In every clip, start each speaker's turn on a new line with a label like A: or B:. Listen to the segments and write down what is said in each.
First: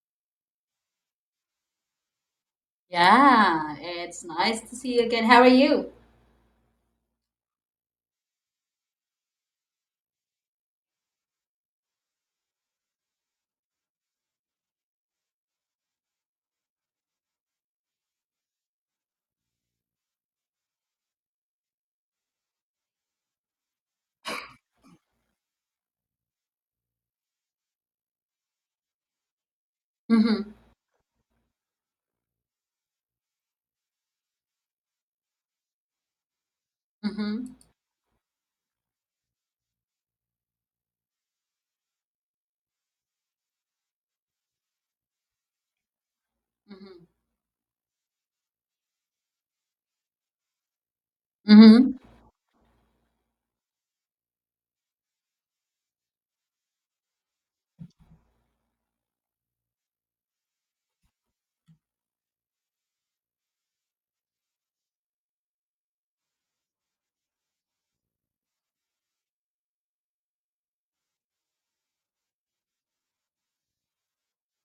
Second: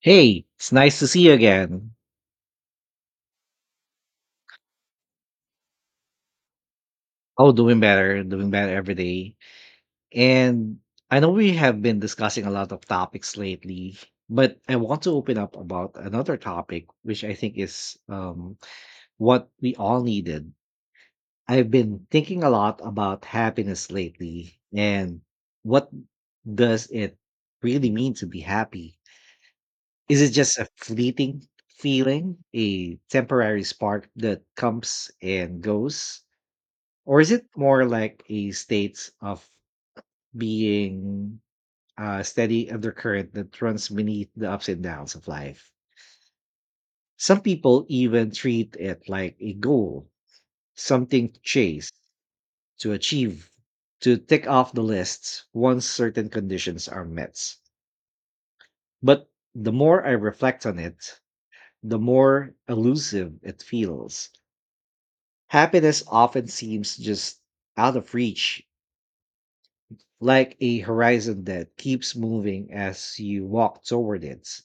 A: Hey, it's nice to see you again.
B: Yeah, it's nice to see you again. How are you?
A: Oh, doing better every day. And I know we have been discussing a lot of topics lately, but I want to open up about another topic, which I think is what we all needed. I've been thinking a lot about happiness lately and what does it really mean to be happy? Is it
B: Mm-hmm.
A: just a fleeting feeling, a temporary spark that comes and goes? Or is it
B: Mm-hmm.
A: more like a state of being, a steady undercurrent that runs beneath the ups and downs of life?
B: Mm-hmm.
A: Some people even treat it like a goal, something to chase,
B: Mm-hmm.
A: to achieve, to tick off the lists once certain conditions are met. But the more I reflect on it, the more elusive it feels. Happiness often seems just out of reach, like a horizon that keeps moving as you walk toward it.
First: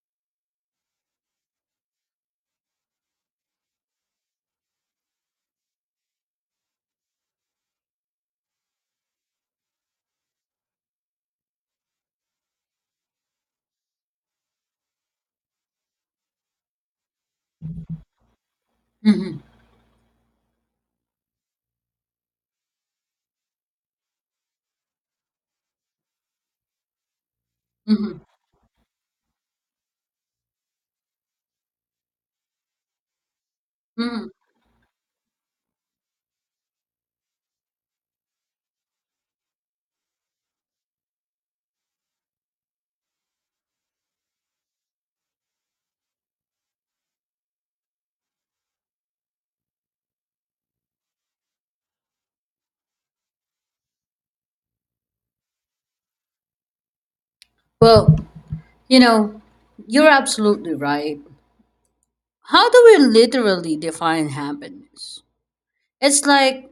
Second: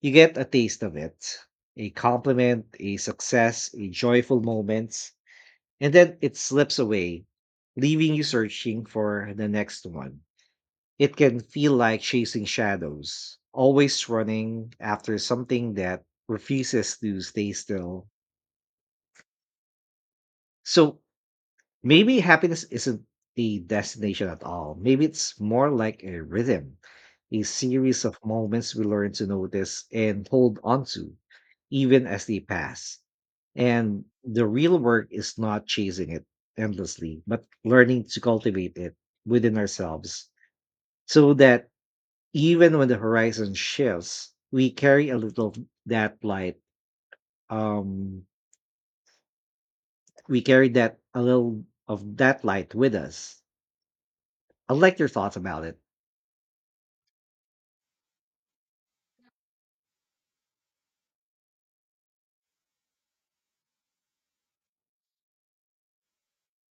A: You get a taste of it, a compliment, a success, a joyful moment, and then it slips away, leaving you searching for the next one. It can feel like chasing shadows, always running after something that refuses to stay still.
B: Mm-hmm.
A: So, maybe happiness isn't a destination at all. Maybe it's more like a rhythm, a series of
B: Mm-hmm.
A: moments we learn to notice and hold on to, even as they pass. And
B: Mm-hmm.
A: the real work is not chasing it endlessly, but learning to cultivate it within ourselves so that even when the horizon shifts, we carry a little of that light. Um, we carry that a little of that light with us. I like your thoughts about it.
B: Well, you know, you're absolutely right. How do we literally define happiness? It's like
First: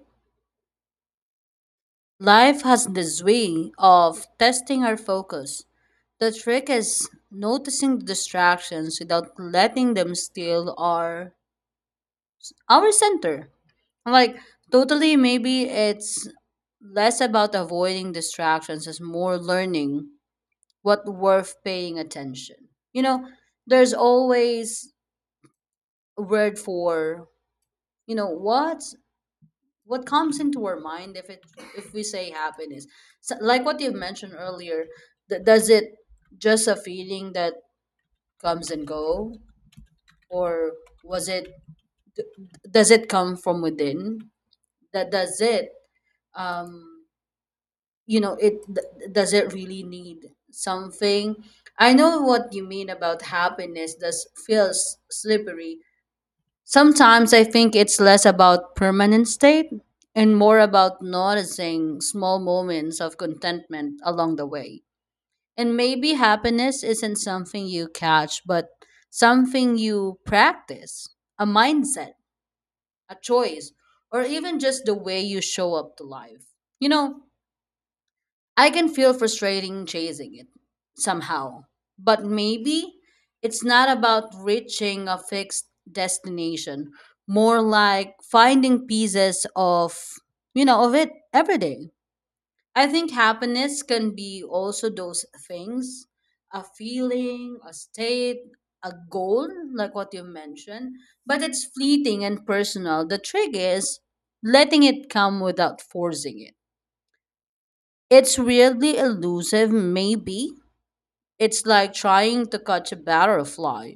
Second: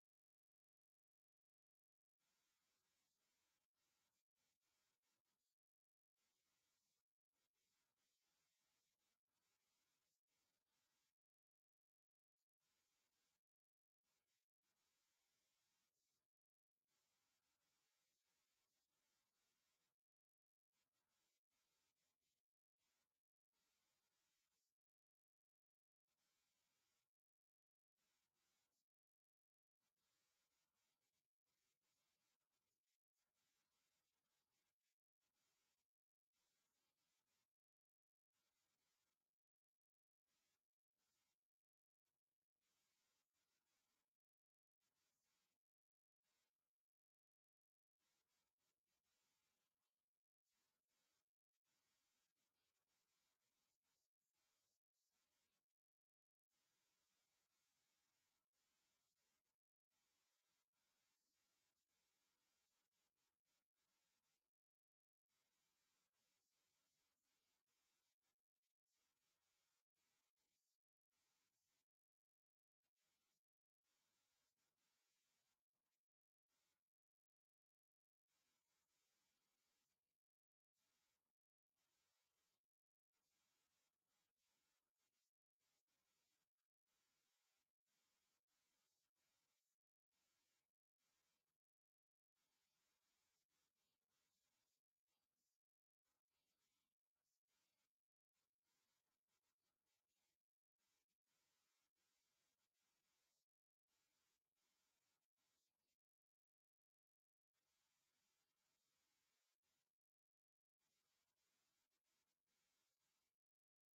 B: life has this way of testing our focus. The trick is noticing the distractions without letting them steal our center. Like totally maybe it's less about avoiding distractions as more learning what worth paying attention. You know, there's always a word for you know what what comes into our mind if we say happiness. So, like what you mentioned earlier, does it just a feeling that comes and go, or was it does it come from within? That does it. Um, you know it does it really need something. I know what you mean about happiness does feels slippery. Sometimes I think it's less about permanent state and more about noticing small moments of contentment along the way. And maybe happiness isn't something you catch, but something you practice, a mindset, a choice, or even just the way you show up to life you know I can feel frustrating chasing it somehow. But maybe it's not about reaching a fixed destination, more like finding pieces of it every day. I think happiness can be also those things, a feeling, a state, a goal, like what you mentioned, but it's fleeting and personal. The trick is letting it come without forcing it. It's weirdly elusive, maybe. It's like trying to catch a butterfly.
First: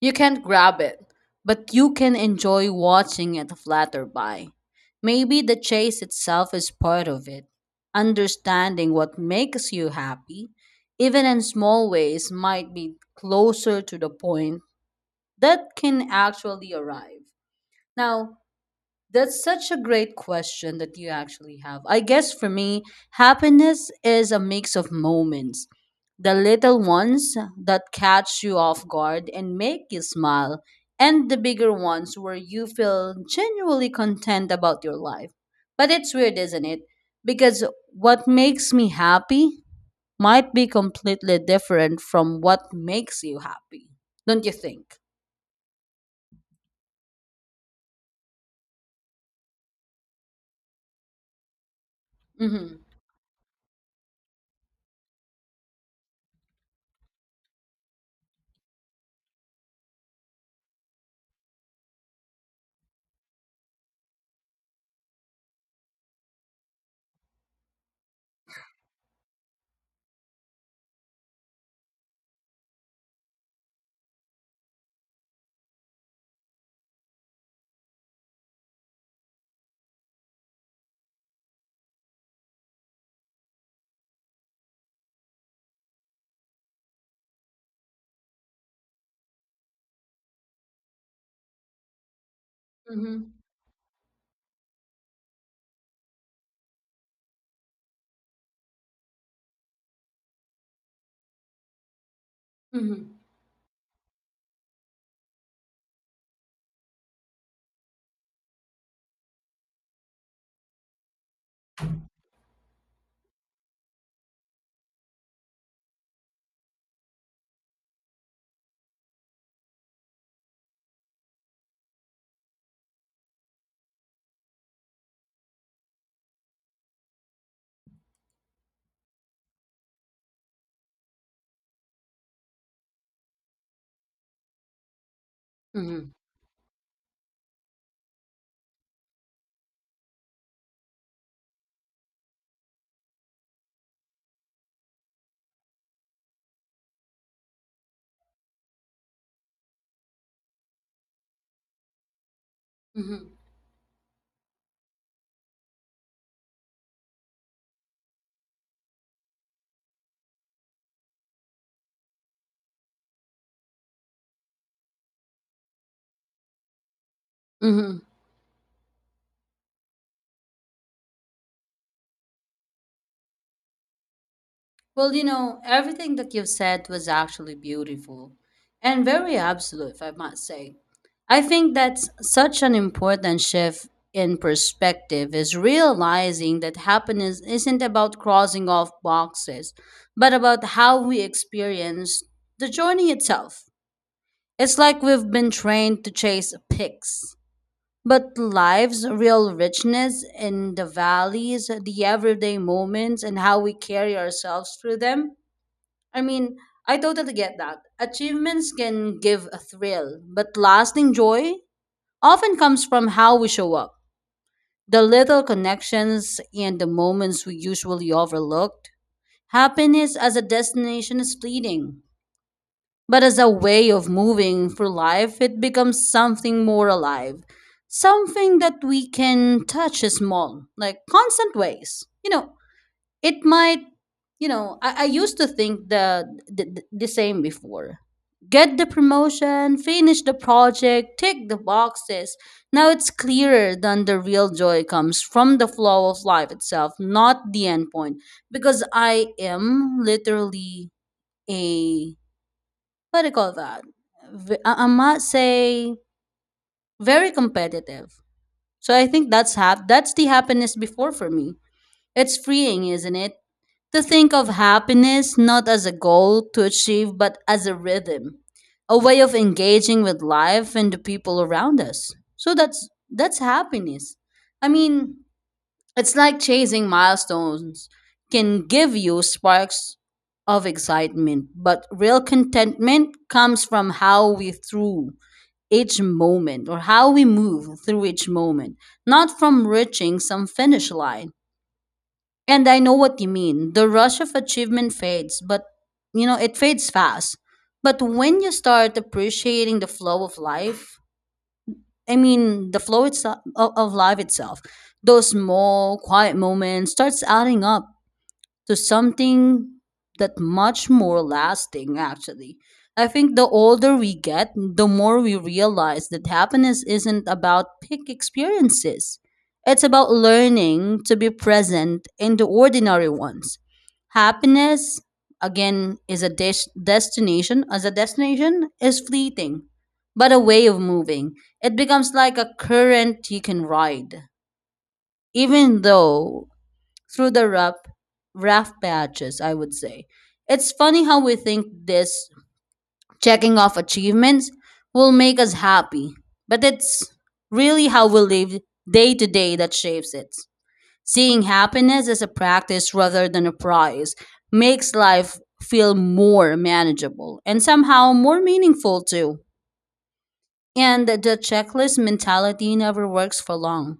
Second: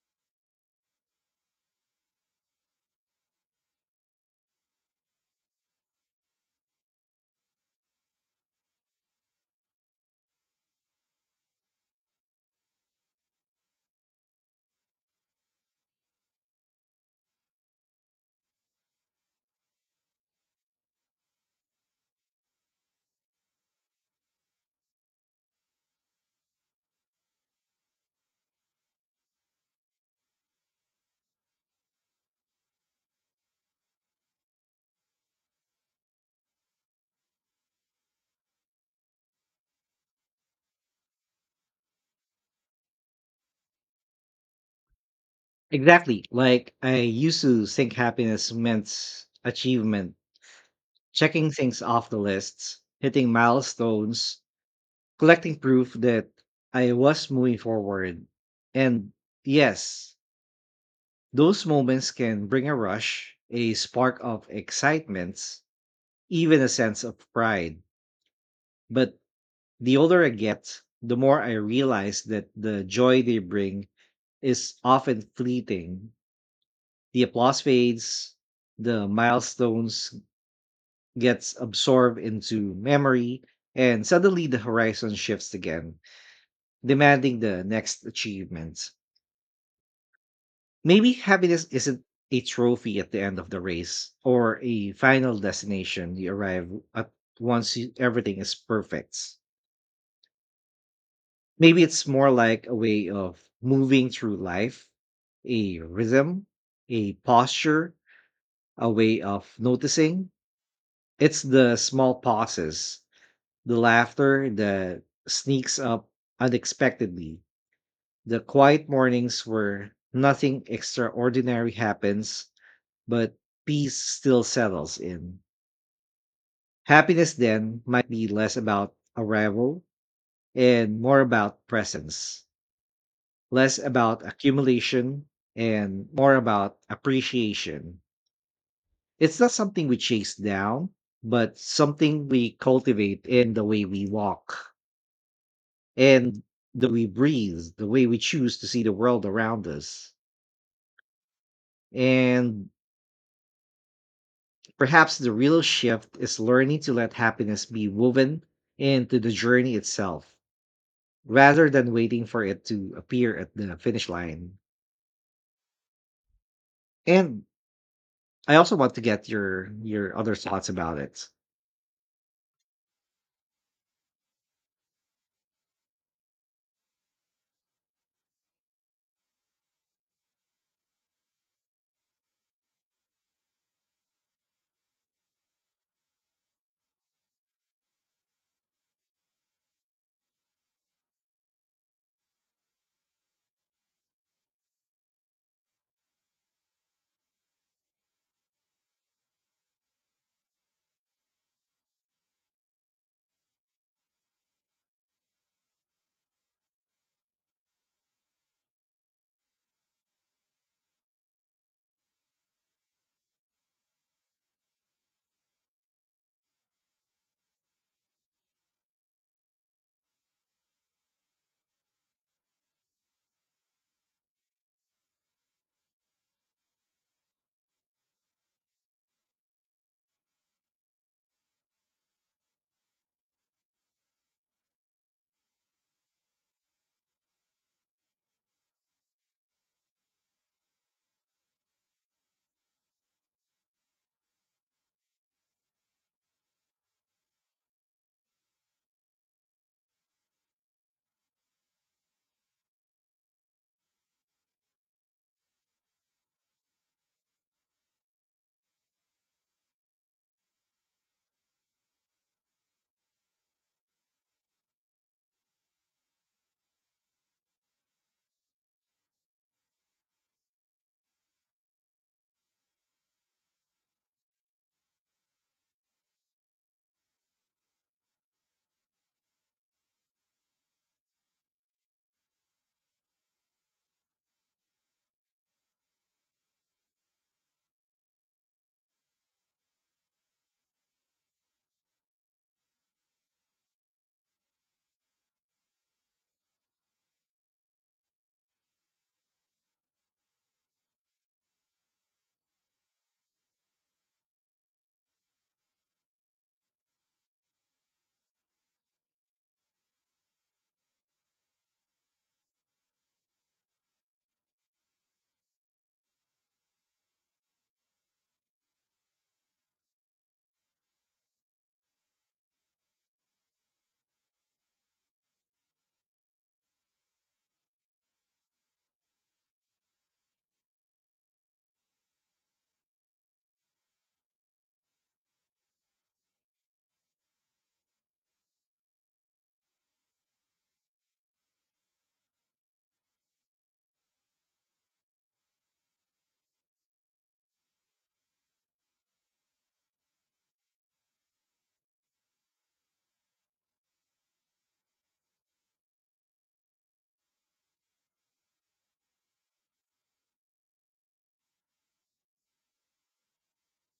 B: You can't grab it, but you can enjoy watching it flutter by. Maybe the chase itself is part of it. Understanding what makes you happy, even in small ways, might be closer to the point that can actually arrive. Now, that's such a great question that you actually have. I guess for me, happiness is a mix of moments. The little ones that catch you off guard and make you smile, and the bigger ones where you feel genuinely content about your life. But it's weird, isn't it? Because what makes me happy might be completely different from what makes you happy. Don't you think?
A: Exactly. Like, I used to think happiness meant achievement, checking things off the
B: Mm-hmm.
A: lists, hitting milestones, collecting proof that I was moving forward. And yes, those moments can bring a rush, a spark of excitement, even a sense of pride. But the older I get, the more I realize that the joy they bring is often fleeting. The applause fades, the milestones gets absorbed into memory, and suddenly the horizon shifts again, demanding the next achievement. Maybe happiness isn't a trophy at the
B: Mm-hmm.
A: end of the race or a final destination you arrive at once you, everything is perfect. Maybe it's more like a way
B: Mm-hmm.
A: of moving through life, a rhythm, a posture, a way of noticing. It's the small pauses, the laughter that sneaks up unexpectedly, the quiet mornings where nothing extraordinary happens, but peace still settles in. Happiness then might be less about arrival and more about presence, less about accumulation and
B: Mm-hmm.
A: more about appreciation. It's not something we chase down, but something we cultivate in the way we walk, and the way we breathe, the way we choose to see the world around us. And
B: Mm-hmm.
A: perhaps the real shift is learning to let happiness be woven into the journey itself rather than waiting for it to appear at the finish line. And
B: Mm-hmm.
A: I also want to get your other thoughts about it.
B: Well, everything that you've said was actually beautiful and very absolute, if I must say. I think that's such an important shift in perspective is realizing that happiness isn't about crossing off boxes, but about how we experience the journey itself. It's like we've been trained to chase picks, but life's real richness in the valleys, the everyday moments, and how we carry ourselves through them. I mean, I totally get that. Achievements can give a thrill, but lasting joy often comes from how we show up. The little connections and the moments we usually overlooked. Happiness as a destination is fleeting, but as a way of moving through life, it becomes something more alive. Something that we can touch small, like constant ways. It might, I used to think the same before, get the promotion, finish the project, tick the boxes. Now it's clearer than the real joy comes from the flow of life itself, not the end point, because I am literally a, what do you call that, I might say very competitive, so I think that's half, that's the happiness before for me. It's freeing, isn't it? To think of happiness not as a goal to achieve, but as a rhythm, a way of engaging with life and the people around us. So that's happiness. I mean, it's like chasing milestones can give you sparks of excitement, but real contentment comes from how we through each moment, or how we move through each moment, not from reaching some finish line. And I know what you mean. The rush of achievement fades, but it fades fast. But when you start appreciating the flow of life, I mean, the flow itself of life itself, those small, quiet moments starts adding up to something that much more lasting. Actually, I think the older we get, the more we realize that happiness isn't about big experiences, it's about learning to be present in the ordinary ones. Happiness, again, is a destination. As a destination, is fleeting, but a way of moving, it becomes like a current you can ride, even though through the rough patches, I would say. It's funny how we think this, checking off achievements will make us happy, but it's really how we live day to day that shapes it. Seeing happiness as a practice rather than a prize makes life feel more manageable and somehow more meaningful too. And the checklist mentality never works for long.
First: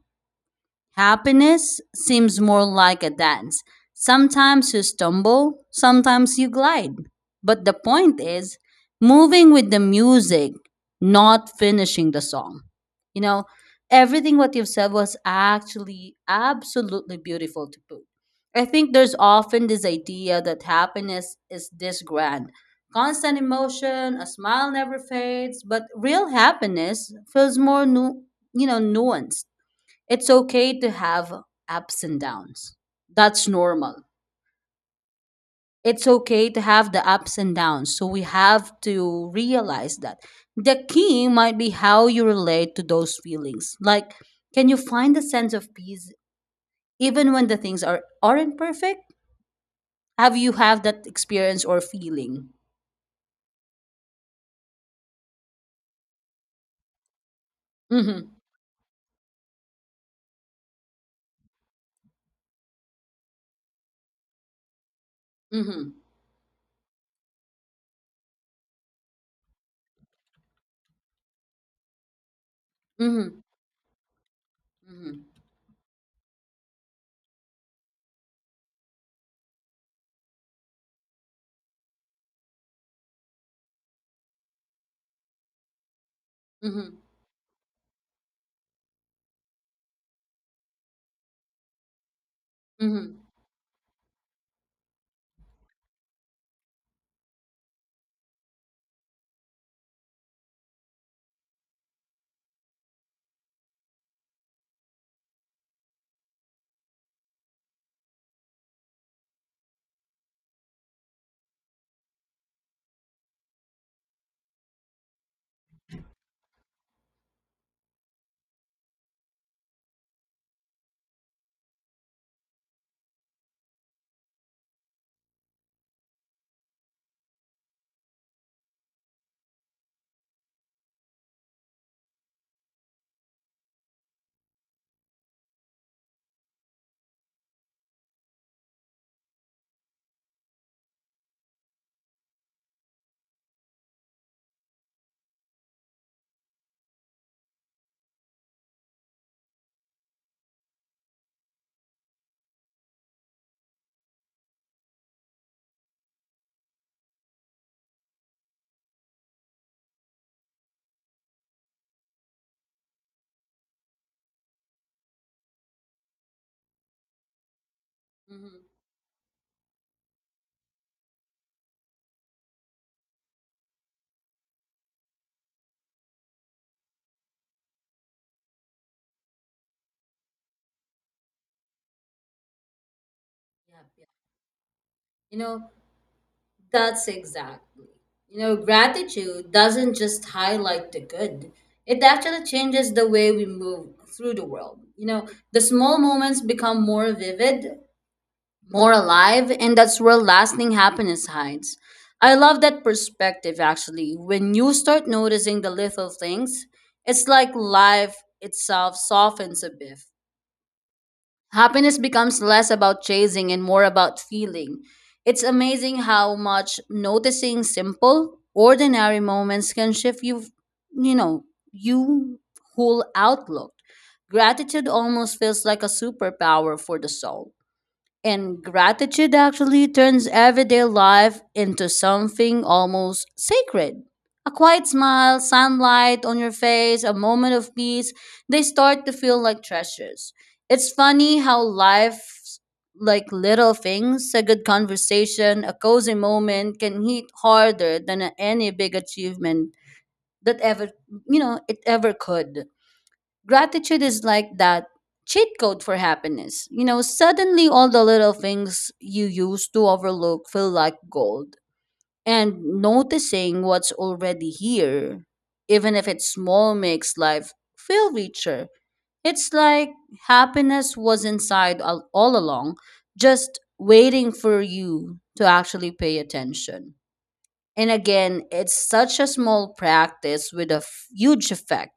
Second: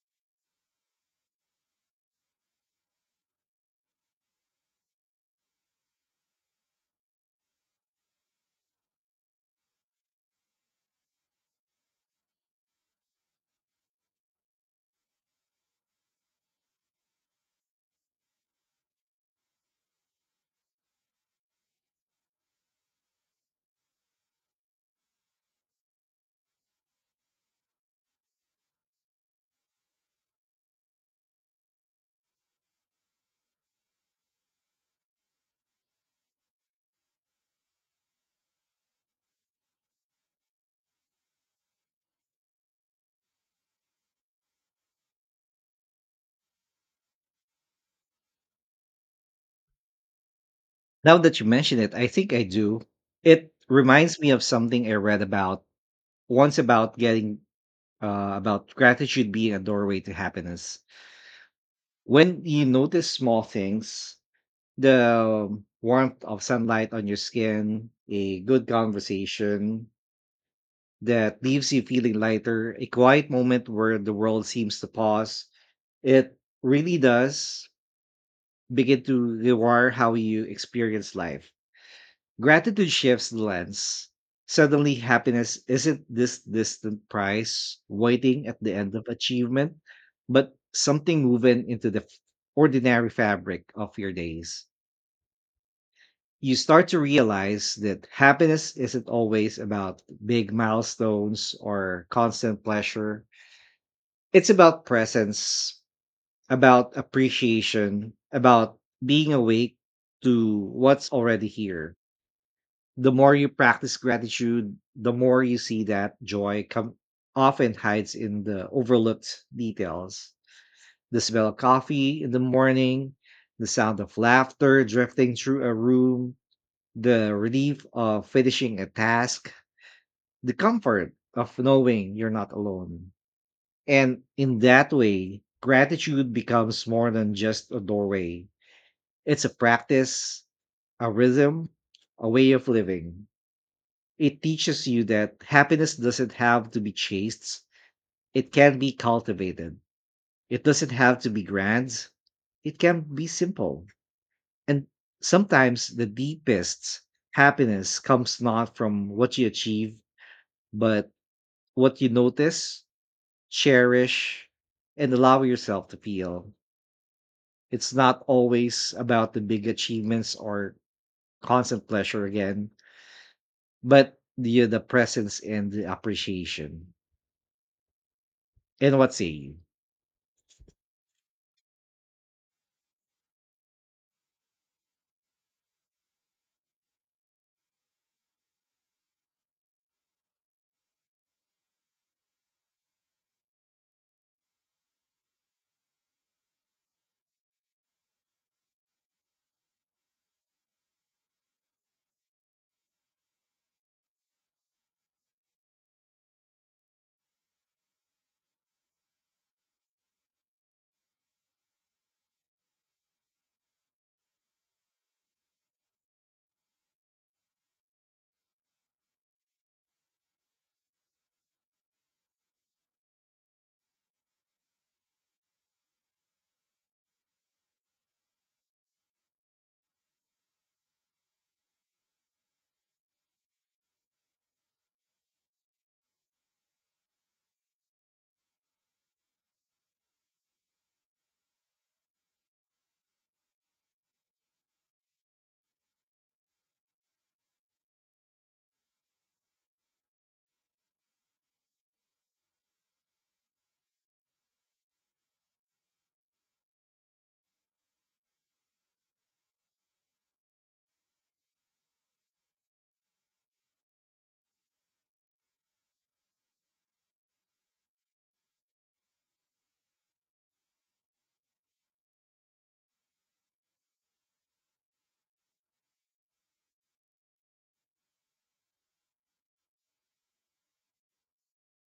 B: Happiness seems more like a dance. Sometimes you stumble, sometimes you glide. But the point is moving with the music, not finishing the song. You know, Everything what you've said was actually absolutely beautiful to put. I think there's often this idea that happiness is this grand. Constant emotion, a smile never fades, but real happiness feels more nuanced. It's okay to have ups and downs. That's normal. It's okay to have the ups and downs. So we have to realize that the key might be how you relate to those feelings. Like, can you find a sense of peace even when the things aren't perfect? Have you have that
A: Now that you
B: experience
A: mention
B: or
A: it, I think I
B: feeling?
A: do. It reminds me of something I read about once about getting
B: Mm-hmm.
A: about gratitude being a doorway to happiness. When you notice small things, the
B: Mm-hmm.
A: warmth of sunlight on your skin, a good conversation that leaves you feeling lighter, a quiet
B: Mm-hmm.
A: moment where the world seems to
B: Mm-hmm.
A: pause, it really does begin to rewire how you experience life. Gratitude shifts the lens. Suddenly happiness isn't this
B: Mm-hmm.
A: distant prize waiting at the end of achievement, but something woven into the ordinary
B: Mm-hmm.
A: fabric of your days. You start to realize that happiness isn't always about big milestones or constant pleasure. It's about presence, about appreciation, about being awake to what's already here. The more you practice gratitude, the more you see that joy come often hides in the overlooked details. The smell of coffee in the morning, the sound of laughter drifting through a room, the relief of finishing a task, the comfort of knowing you're not alone. And in that way, gratitude becomes more than just a doorway, it's a practice, a rhythm, a way of living. It teaches you that happiness doesn't have to be chased, it can be cultivated. It doesn't have to be grand, it can be simple. And sometimes the deepest happiness comes not from what you achieve, but what you notice, cherish, and allow yourself to feel. It's not
B: Mm-hmm.
A: always about the big achievements or constant pleasure again, but the presence and the appreciation. And what say you?
B: Yeah, yeah. You know, That's exactly. Gratitude doesn't just highlight the good, it actually changes the way we move through the world. The small moments become more vivid, more alive, and that's where lasting happiness hides. I love that perspective actually. When you start noticing the little things, it's like life itself softens a bit. Happiness becomes less about chasing and more about feeling. It's amazing how much noticing simple, ordinary moments can shift you know, you whole outlook. Gratitude almost feels like a superpower for the soul. And gratitude actually turns everyday life into something almost sacred. A quiet smile, sunlight on your face, a moment of peace, they start to feel like treasures. It's funny how life's like little things, a good conversation, a cozy moment can hit harder than any big achievement that it ever could. Gratitude is like that cheat code for happiness. Suddenly all the little things you used to overlook feel like gold. And noticing what's already here, even if it's small, makes life feel richer. It's like happiness was inside all along, just waiting for you to actually pay attention. And again, it's such a small practice with a huge effect.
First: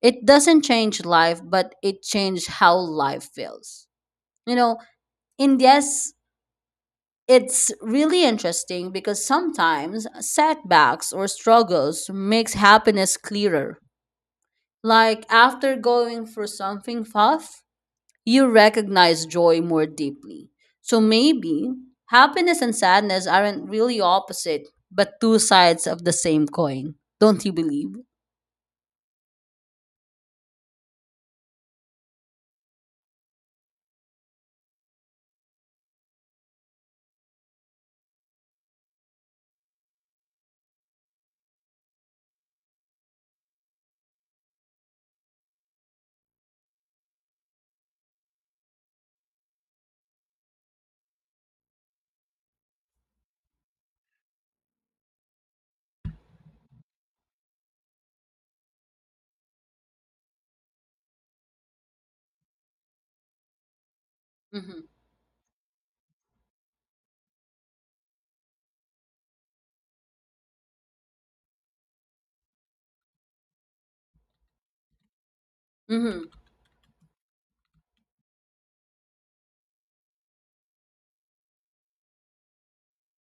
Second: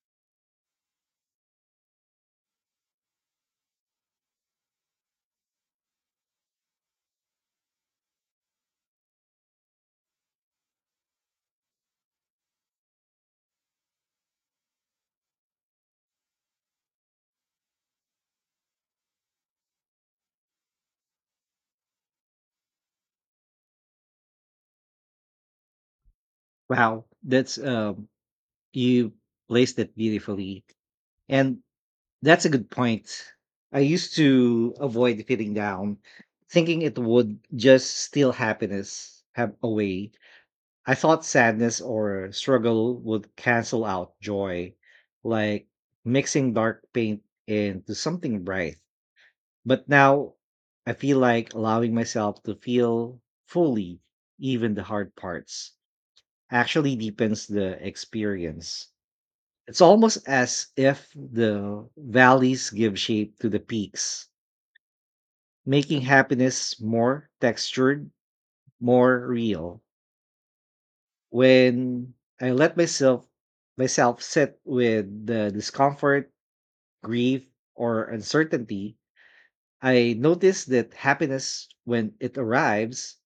B: It doesn't change life, but it changed how life feels. You know, in Yes, it's really interesting because sometimes setbacks or struggles makes happiness clearer. Like after going through something tough, you recognize joy more deeply. So maybe happiness and sadness aren't really opposite, but two sides of the same coin.
A: Wow,
B: Don't you
A: that's
B: believe?
A: you placed it beautifully. And that's a good point. I used to avoid feeling down, thinking it would just steal happiness have away. I thought sadness or struggle would cancel out joy, like mixing dark paint into something bright. But now I feel like allowing myself to feel fully, even the hard parts, actually deepens the experience. It's almost as if the valleys give shape to the peaks,
B: Mm-hmm.
A: making happiness more textured, more real. When I let myself sit with the
B: Mm-hmm.
A: discomfort, grief, or uncertainty, I notice that happiness when it arrives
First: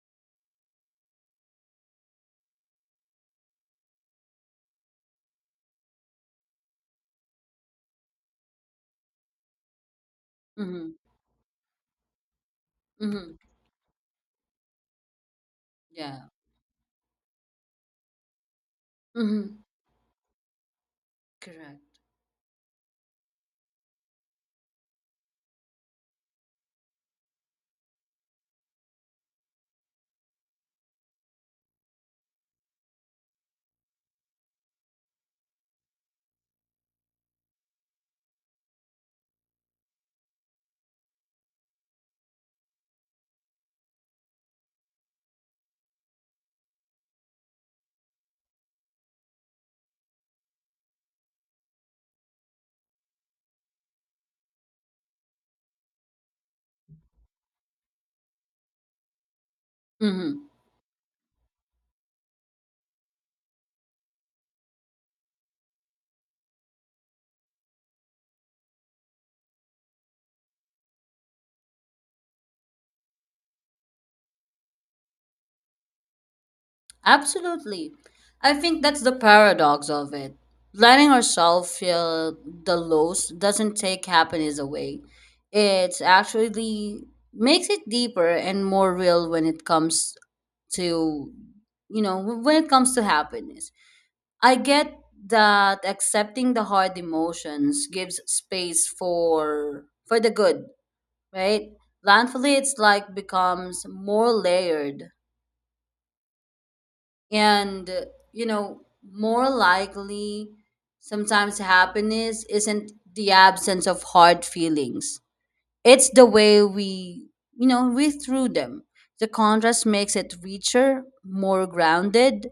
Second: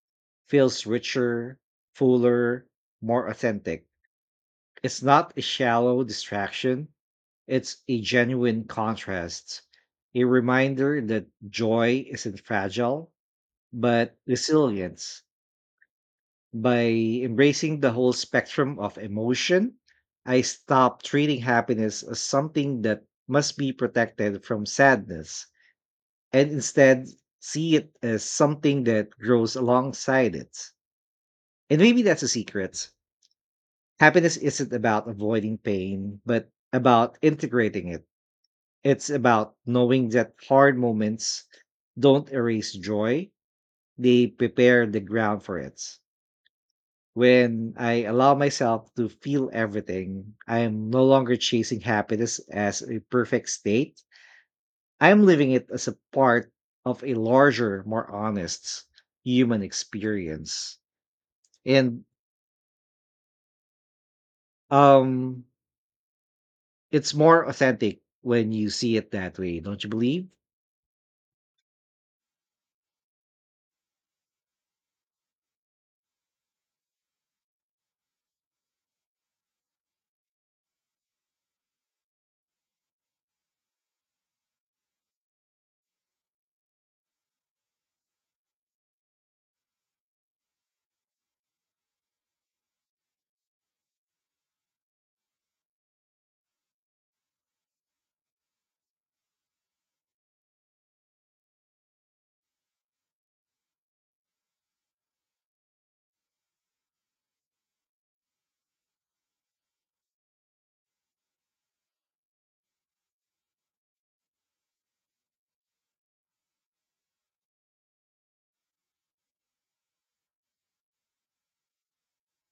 A: feels richer, fuller, more authentic. It's not a shallow distraction, it's a genuine contrast, a
B: Mm-hmm.
A: reminder that joy isn't fragile,
B: Mm-hmm.
A: but resilience.
B: Yeah.
A: By embracing the whole spectrum of
B: Mm-hmm.
A: emotion, I stopped treating
B: Correct.
A: happiness as something that must be protected from sadness and instead see it as something that grows alongside it. And maybe that's a secret. Happiness isn't about avoiding pain, but about integrating it. It's about knowing that hard moments don't erase joy, they prepare the ground for it. When I allow myself to feel everything, I am no longer chasing happiness as a perfect state. I am living it as a part of a larger, more honest human
B: Mm-hmm.
A: experience. And um it's more authentic when you see it that way, don't you believe?
B: Absolutely. I think that's the paradox of it. Letting ourselves feel the lows doesn't take happiness away. It actually makes it deeper and more real to when it comes to happiness. I get that accepting the hard emotions gives space for the good, right? Landfully, it's like becomes more layered. And you know more likely sometimes happiness isn't the absence of hard feelings, it's the way we you know we through them. The contrast makes it richer, more grounded.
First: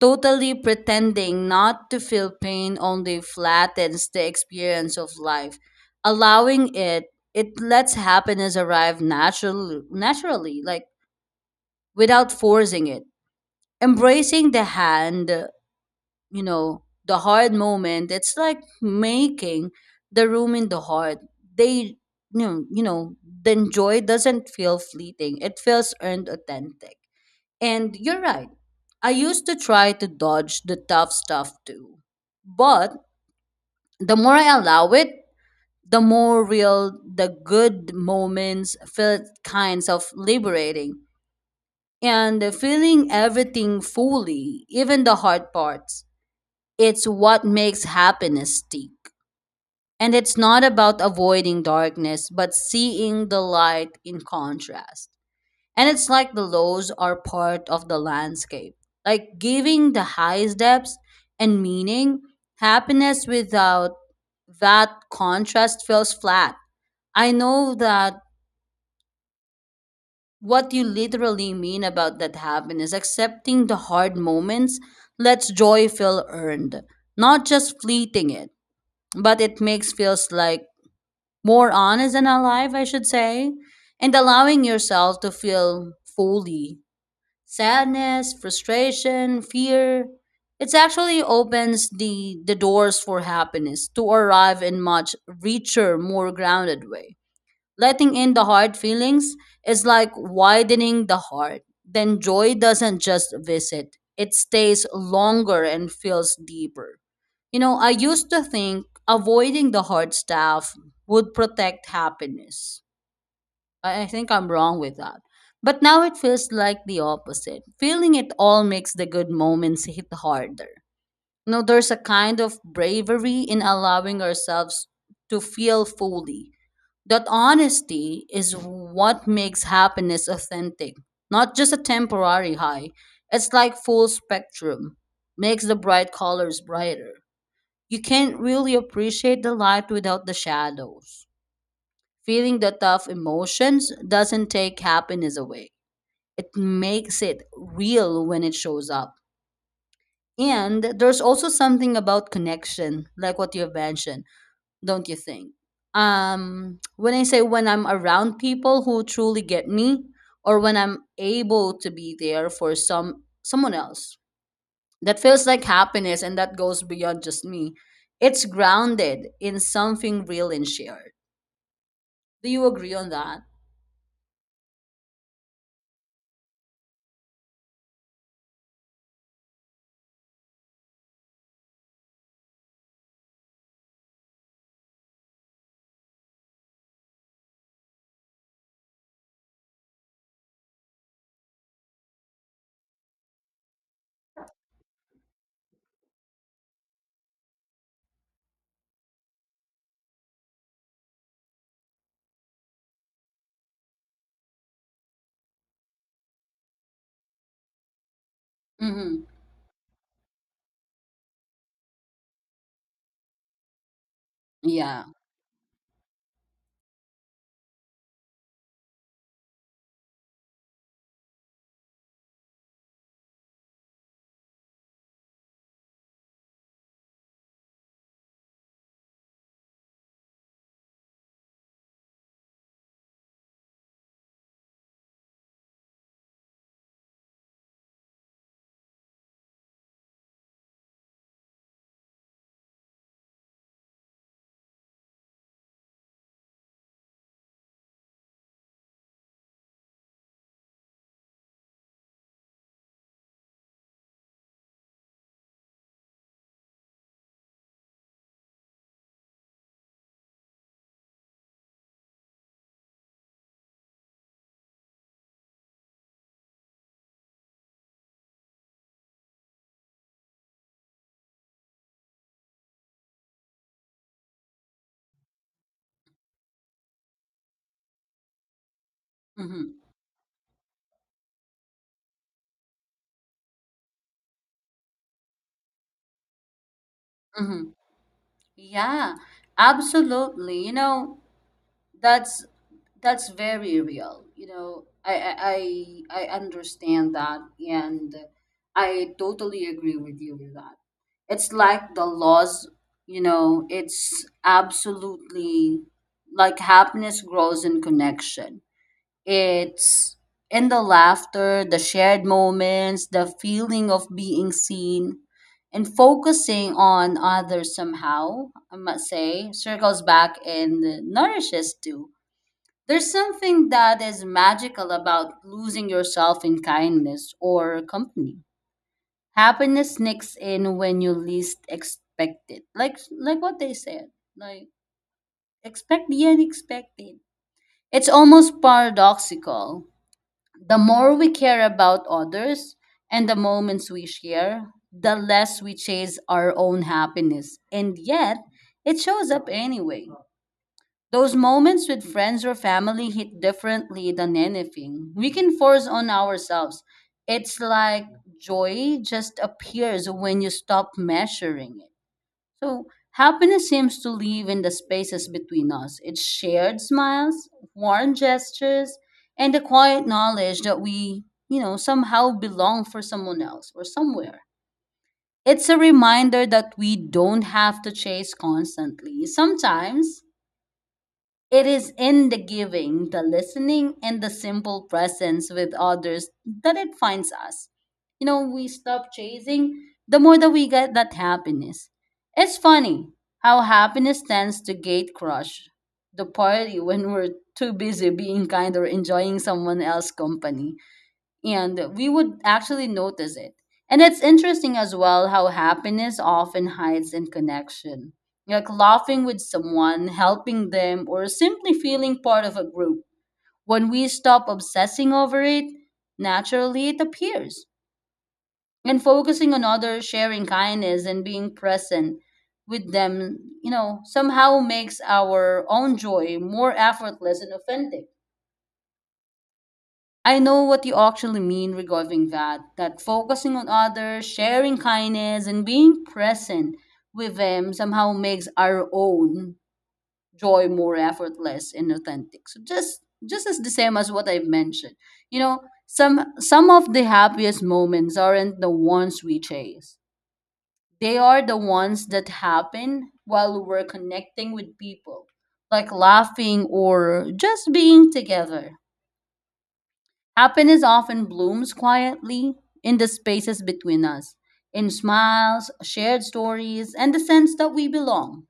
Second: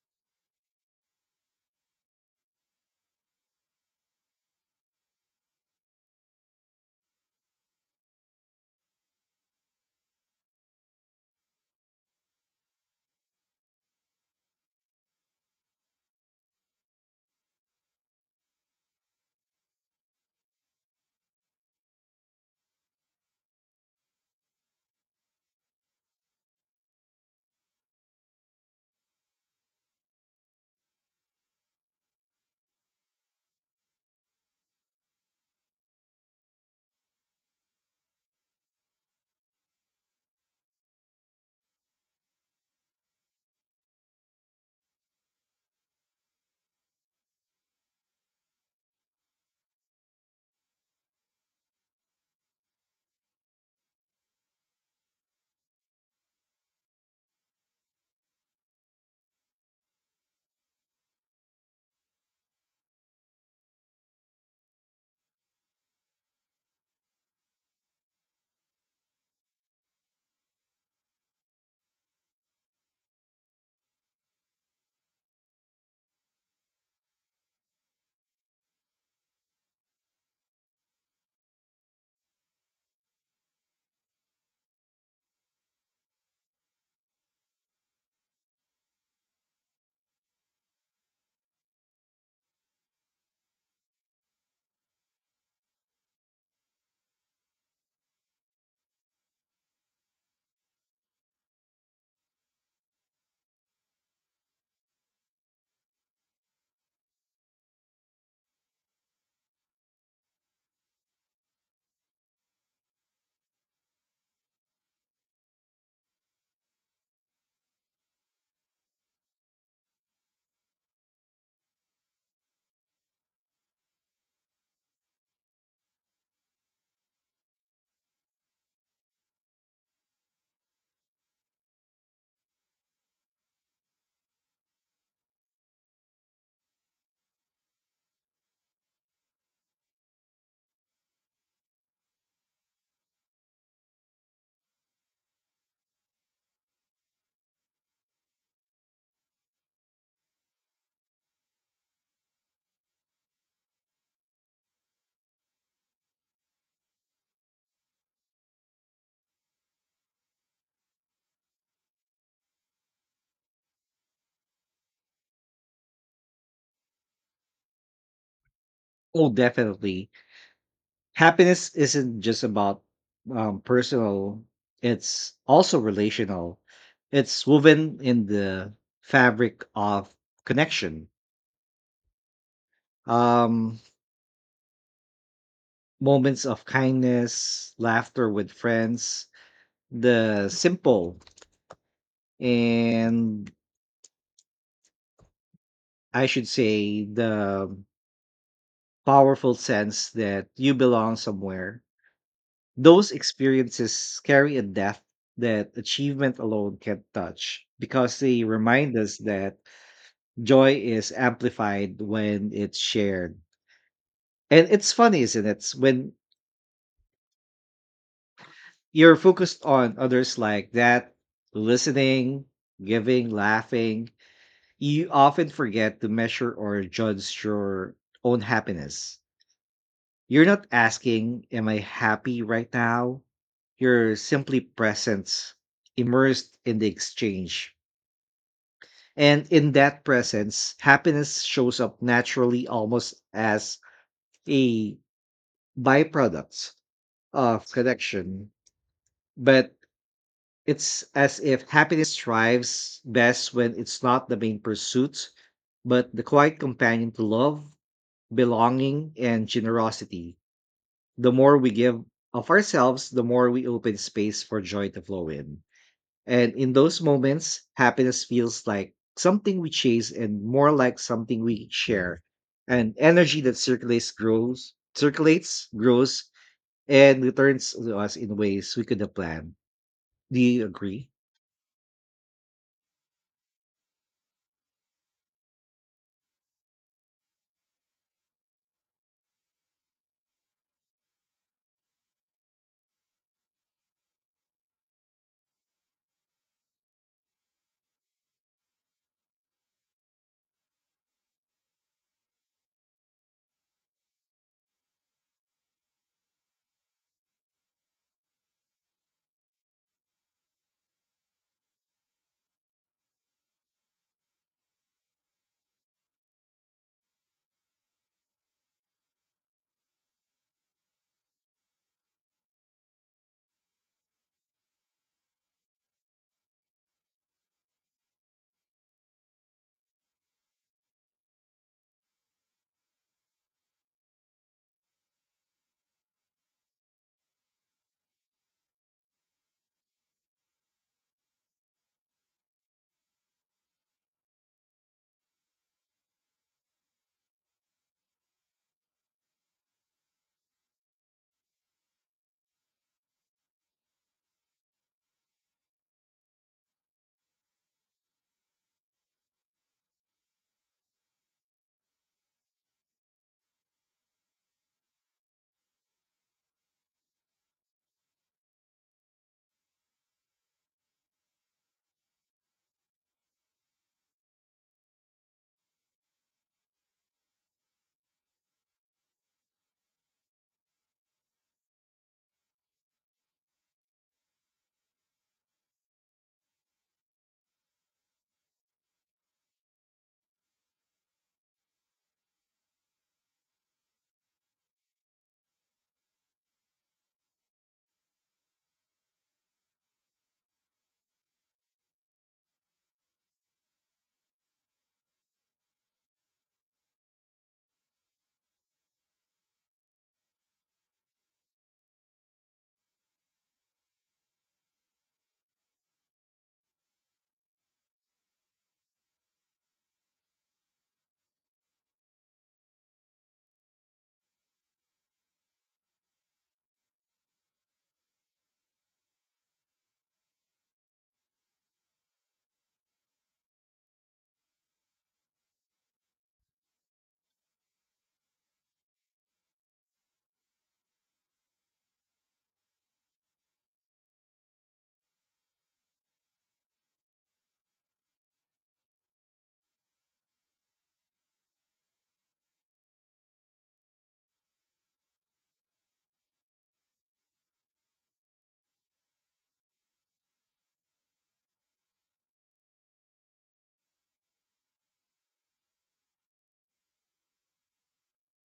B: Totally, pretending not to feel pain only flattens the experience of life. Allowing it, it lets happiness arrive like, without forcing it. Embracing the hand, you know, the hard moment, it's like making the room in the heart. They, you know, the joy doesn't feel fleeting. It feels earned, authentic. And you're right. I used to try to dodge the tough stuff too. But the more I allow it, the more real the good moments felt, kinds of liberating. And feeling everything fully, even the hard parts, it's what makes happiness stick. And it's not about avoiding darkness, but seeing the light in contrast. And it's like the lows are part of the landscape, like giving the highest depth and meaning. Happiness without that contrast feels flat. I know that what you literally mean about that happiness, accepting the hard moments lets joy feel earned, not just fleeting it, but it makes feels like more honest and alive, I should say. And allowing yourself to feel fully sadness, frustration, fear. It actually opens the doors for happiness to arrive in much richer, more grounded way. Letting in the hard feelings is like widening the heart. Then joy doesn't just visit, it stays longer and feels deeper. You know, I used to think avoiding the hard stuff would protect happiness. I think I'm wrong with that. But now it feels like the opposite. Feeling it all makes the good moments hit harder. You there's a kind of bravery in allowing ourselves to feel fully. That honesty is what makes happiness authentic, not just a temporary high. It's like full spectrum, makes the bright colors brighter. You can't really appreciate the light without the shadows. Feeling the tough emotions doesn't take happiness away. It makes it real when it shows up. And there's also something about connection, like what you've mentioned, don't you think? When I say when I'm around people who truly get me, or when I'm able to be there for someone else, that feels like happiness and that goes beyond just me. It's grounded
A: Oh,
B: in
A: definitely.
B: something real and shared.
A: Happiness isn't just
B: Do you
A: about
B: agree on that?
A: personal, it's also relational. It's woven in the fabric of connection, um moments of kindness, laughter with friends, the simple and, I should say, the powerful sense that you belong somewhere. Those experiences carry a depth that achievement alone can't touch, because they remind us
B: Mm-hmm.
A: that joy is amplified when it's shared. And it's
B: Yeah.
A: funny, isn't it, when you're focused on others like that, listening, giving, laughing. You often forget to measure or judge your own happiness. You're not asking, am I happy right now? You're simply present, immersed in the exchange. And in that presence, happiness shows up naturally almost as a byproduct of connection. But it's as if happiness thrives best when it's not the main pursuit, but the quiet companion to love, belonging, and generosity. The more we give of ourselves, the more we open space for joy to flow in. And in those moments, happiness feels like something we chase and more like something we share. An energy that circulates, grows, circulates, grows, and returns to us in ways we could have planned.
B: Mm-hmm.
A: Do you agree?
B: Mm-hmm. Yeah, absolutely. You know, that's that's very real. You know, I understand that, and I totally agree with you with that. It's like the laws. You know, it's absolutely like happiness grows in connection. It's in the laughter, the shared moments, the feeling of being seen, and focusing on others somehow, I must say, circles back and nourishes too. There's something that is magical about losing yourself in kindness or company. Happiness sneaks in when you least expect it. Like what they said. Like expect the unexpected. It's almost paradoxical the more we care about others and the moments we share, the less we chase our own happiness. And yet, it shows up anyway. Those moments with friends or family hit differently than anything we can force on ourselves. It's like joy just appears when you stop measuring it. So, happiness seems to live in the spaces between us. It's shared smiles, warm gestures, and the quiet knowledge that we, you know, somehow belong for someone else or somewhere. It's a reminder that we don't have to chase constantly. Sometimes it is in the giving, the listening, and the simple presence with others that it finds us. You know, we stop chasing the more that we get that happiness. It's funny how happiness tends to gate crush the party when we're too busy being kind or enjoying someone else's company and we would actually notice it. And it's interesting as well how happiness often hides in connection. Like laughing with someone, helping them, or simply feeling part of a group. When we stop obsessing over it, naturally it appears. And focusing on others, sharing kindness, and being present with them, you know, somehow makes our own joy more effortless and authentic. I know what you actually mean regarding that, that focusing on others, sharing kindness, and being present with them somehow makes our own joy more effortless and authentic. So just as the same as what I've mentioned. You know, some of the happiest moments aren't the ones we chase. They are the ones that happen while we're connecting with people, like laughing or just being together. Happiness often blooms quietly in the spaces between us, in smiles, shared stories, and the sense that we belong.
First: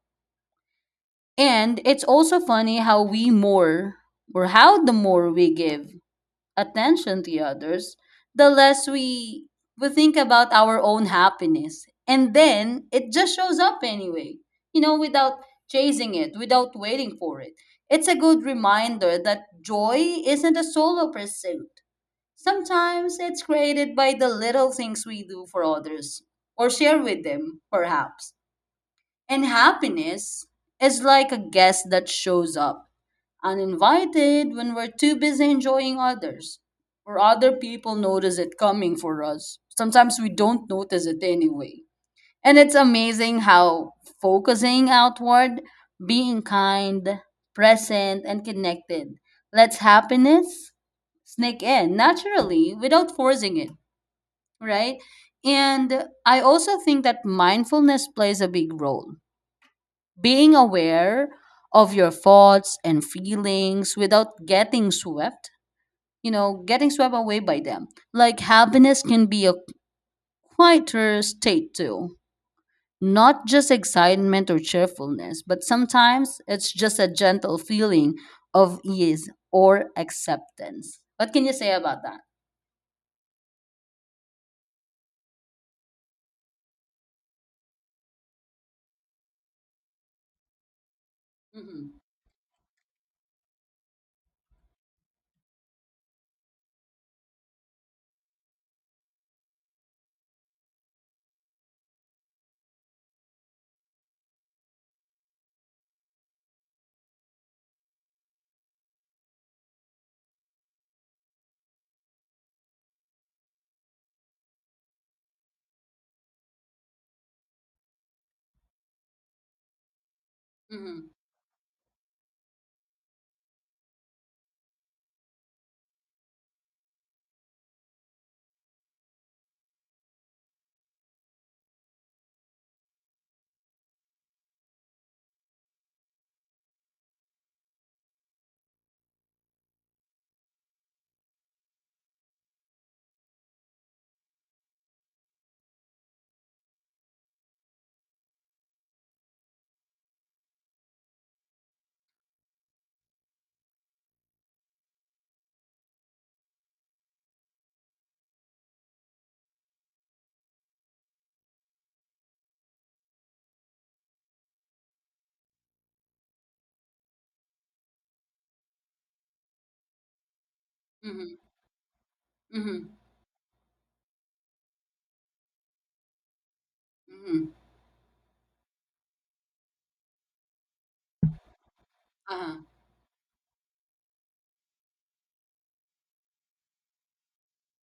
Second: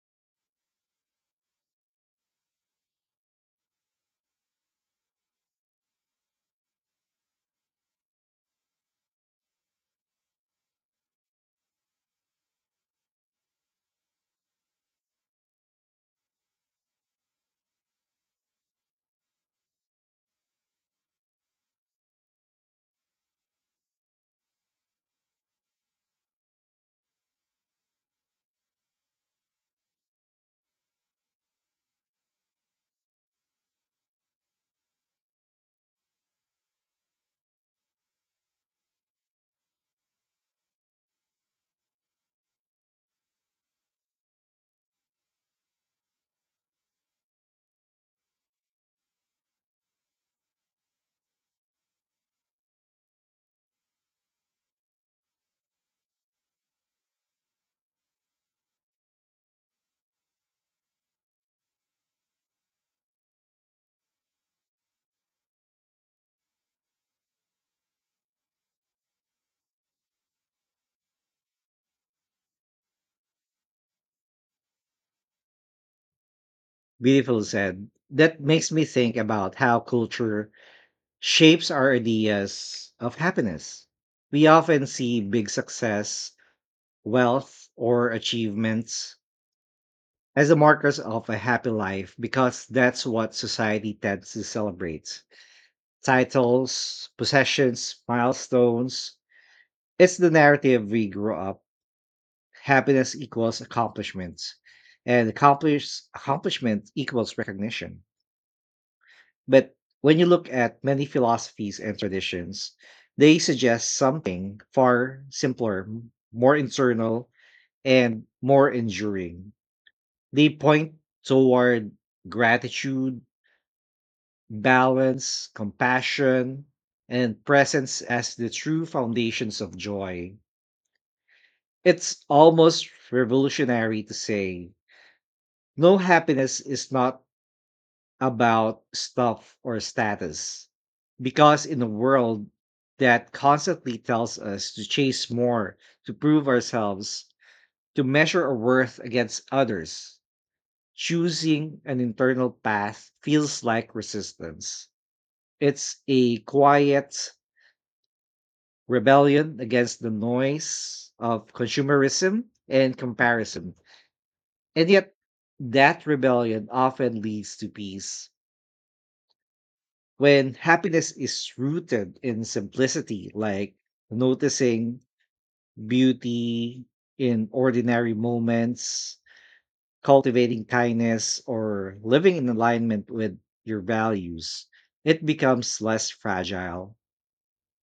B: And it's also funny how we more, or how the more we give attention to others, the less we think about our own happiness. And then it just shows up anyway, you know, without chasing it, without waiting for it. It's a good reminder that joy isn't a solo pursuit. Sometimes it's created by the little things we do for others or share with them, perhaps. And happiness is like a guest that shows up uninvited when we're too busy enjoying others or other people notice it coming for us. Sometimes we don't notice it anyway. And it's amazing how focusing outward, being kind, present, and connected lets happiness sneak in naturally without forcing it, right? And I also think that mindfulness plays a big role. Being aware of your thoughts and feelings without getting swept, you know, getting swept away by them. Like happiness can be a quieter state too. Not just excitement or cheerfulness, but sometimes it's just a
A: Beautiful
B: gentle
A: said.
B: feeling
A: That makes
B: of
A: me think
B: ease
A: about how
B: or
A: culture
B: acceptance. What can you
A: shapes
B: say
A: our
B: about that?
A: ideas of happiness. We often see big success, wealth, or achievements as the markers of a happy life because that's what society tends to celebrate. Titles, possessions, milestones. It's the narrative we grew up. Happiness equals accomplishment, and accomplishment equals recognition. But when you look at many philosophies and traditions, they suggest something far simpler, more internal, and more enduring. They point
B: Hmm.
A: toward gratitude, balance, compassion, and presence as the true foundations of joy. It's almost revolutionary to say, no, happiness is not about stuff or status. Because in a world that constantly tells us to chase more, to prove ourselves, to measure our worth against others, choosing an internal path feels like resistance. It's a quiet rebellion against the noise of consumerism and comparison. And yet, that rebellion often leads to peace. When happiness
B: Mhm,
A: is rooted in
B: mhm,
A: simplicity, like noticing beauty in
B: mhm,
A: ordinary moments, cultivating kindness, or living in
B: uh-huh,
A: alignment with your values, it becomes less fragile.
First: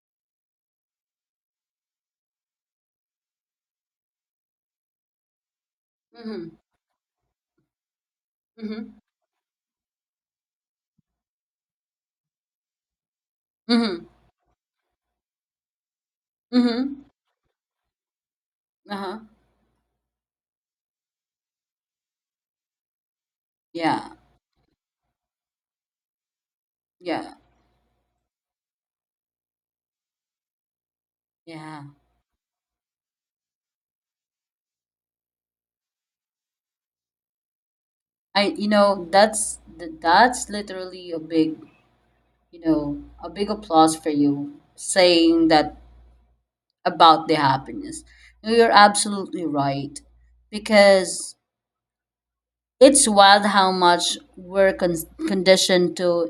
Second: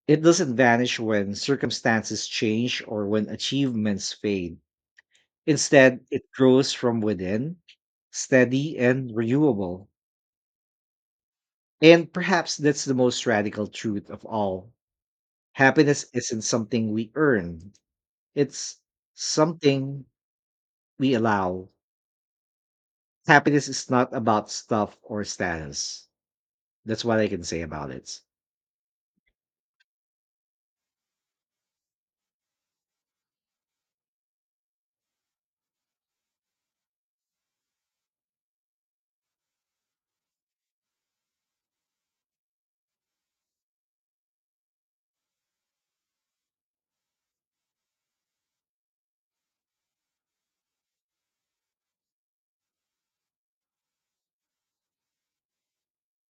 A: It doesn't vanish when circumstances change or when achievements fade. Instead, it
B: mhm,
A: grows from within, steady
B: mhm,
A: and renewable. And perhaps that's the most radical
B: mhm,
A: truth of all. Happiness isn't something
B: mhm,
A: we earn, it's
B: uh-huh,
A: something we allow. Happiness is
B: yeah,
A: not about stuff or status. That's what I
B: yeah,
A: can say about it.
B: yeah. I, you know, that's literally a big, you know, a big applause for you saying that about the happiness. No, you're absolutely right because it's wild how much we're conditioned to,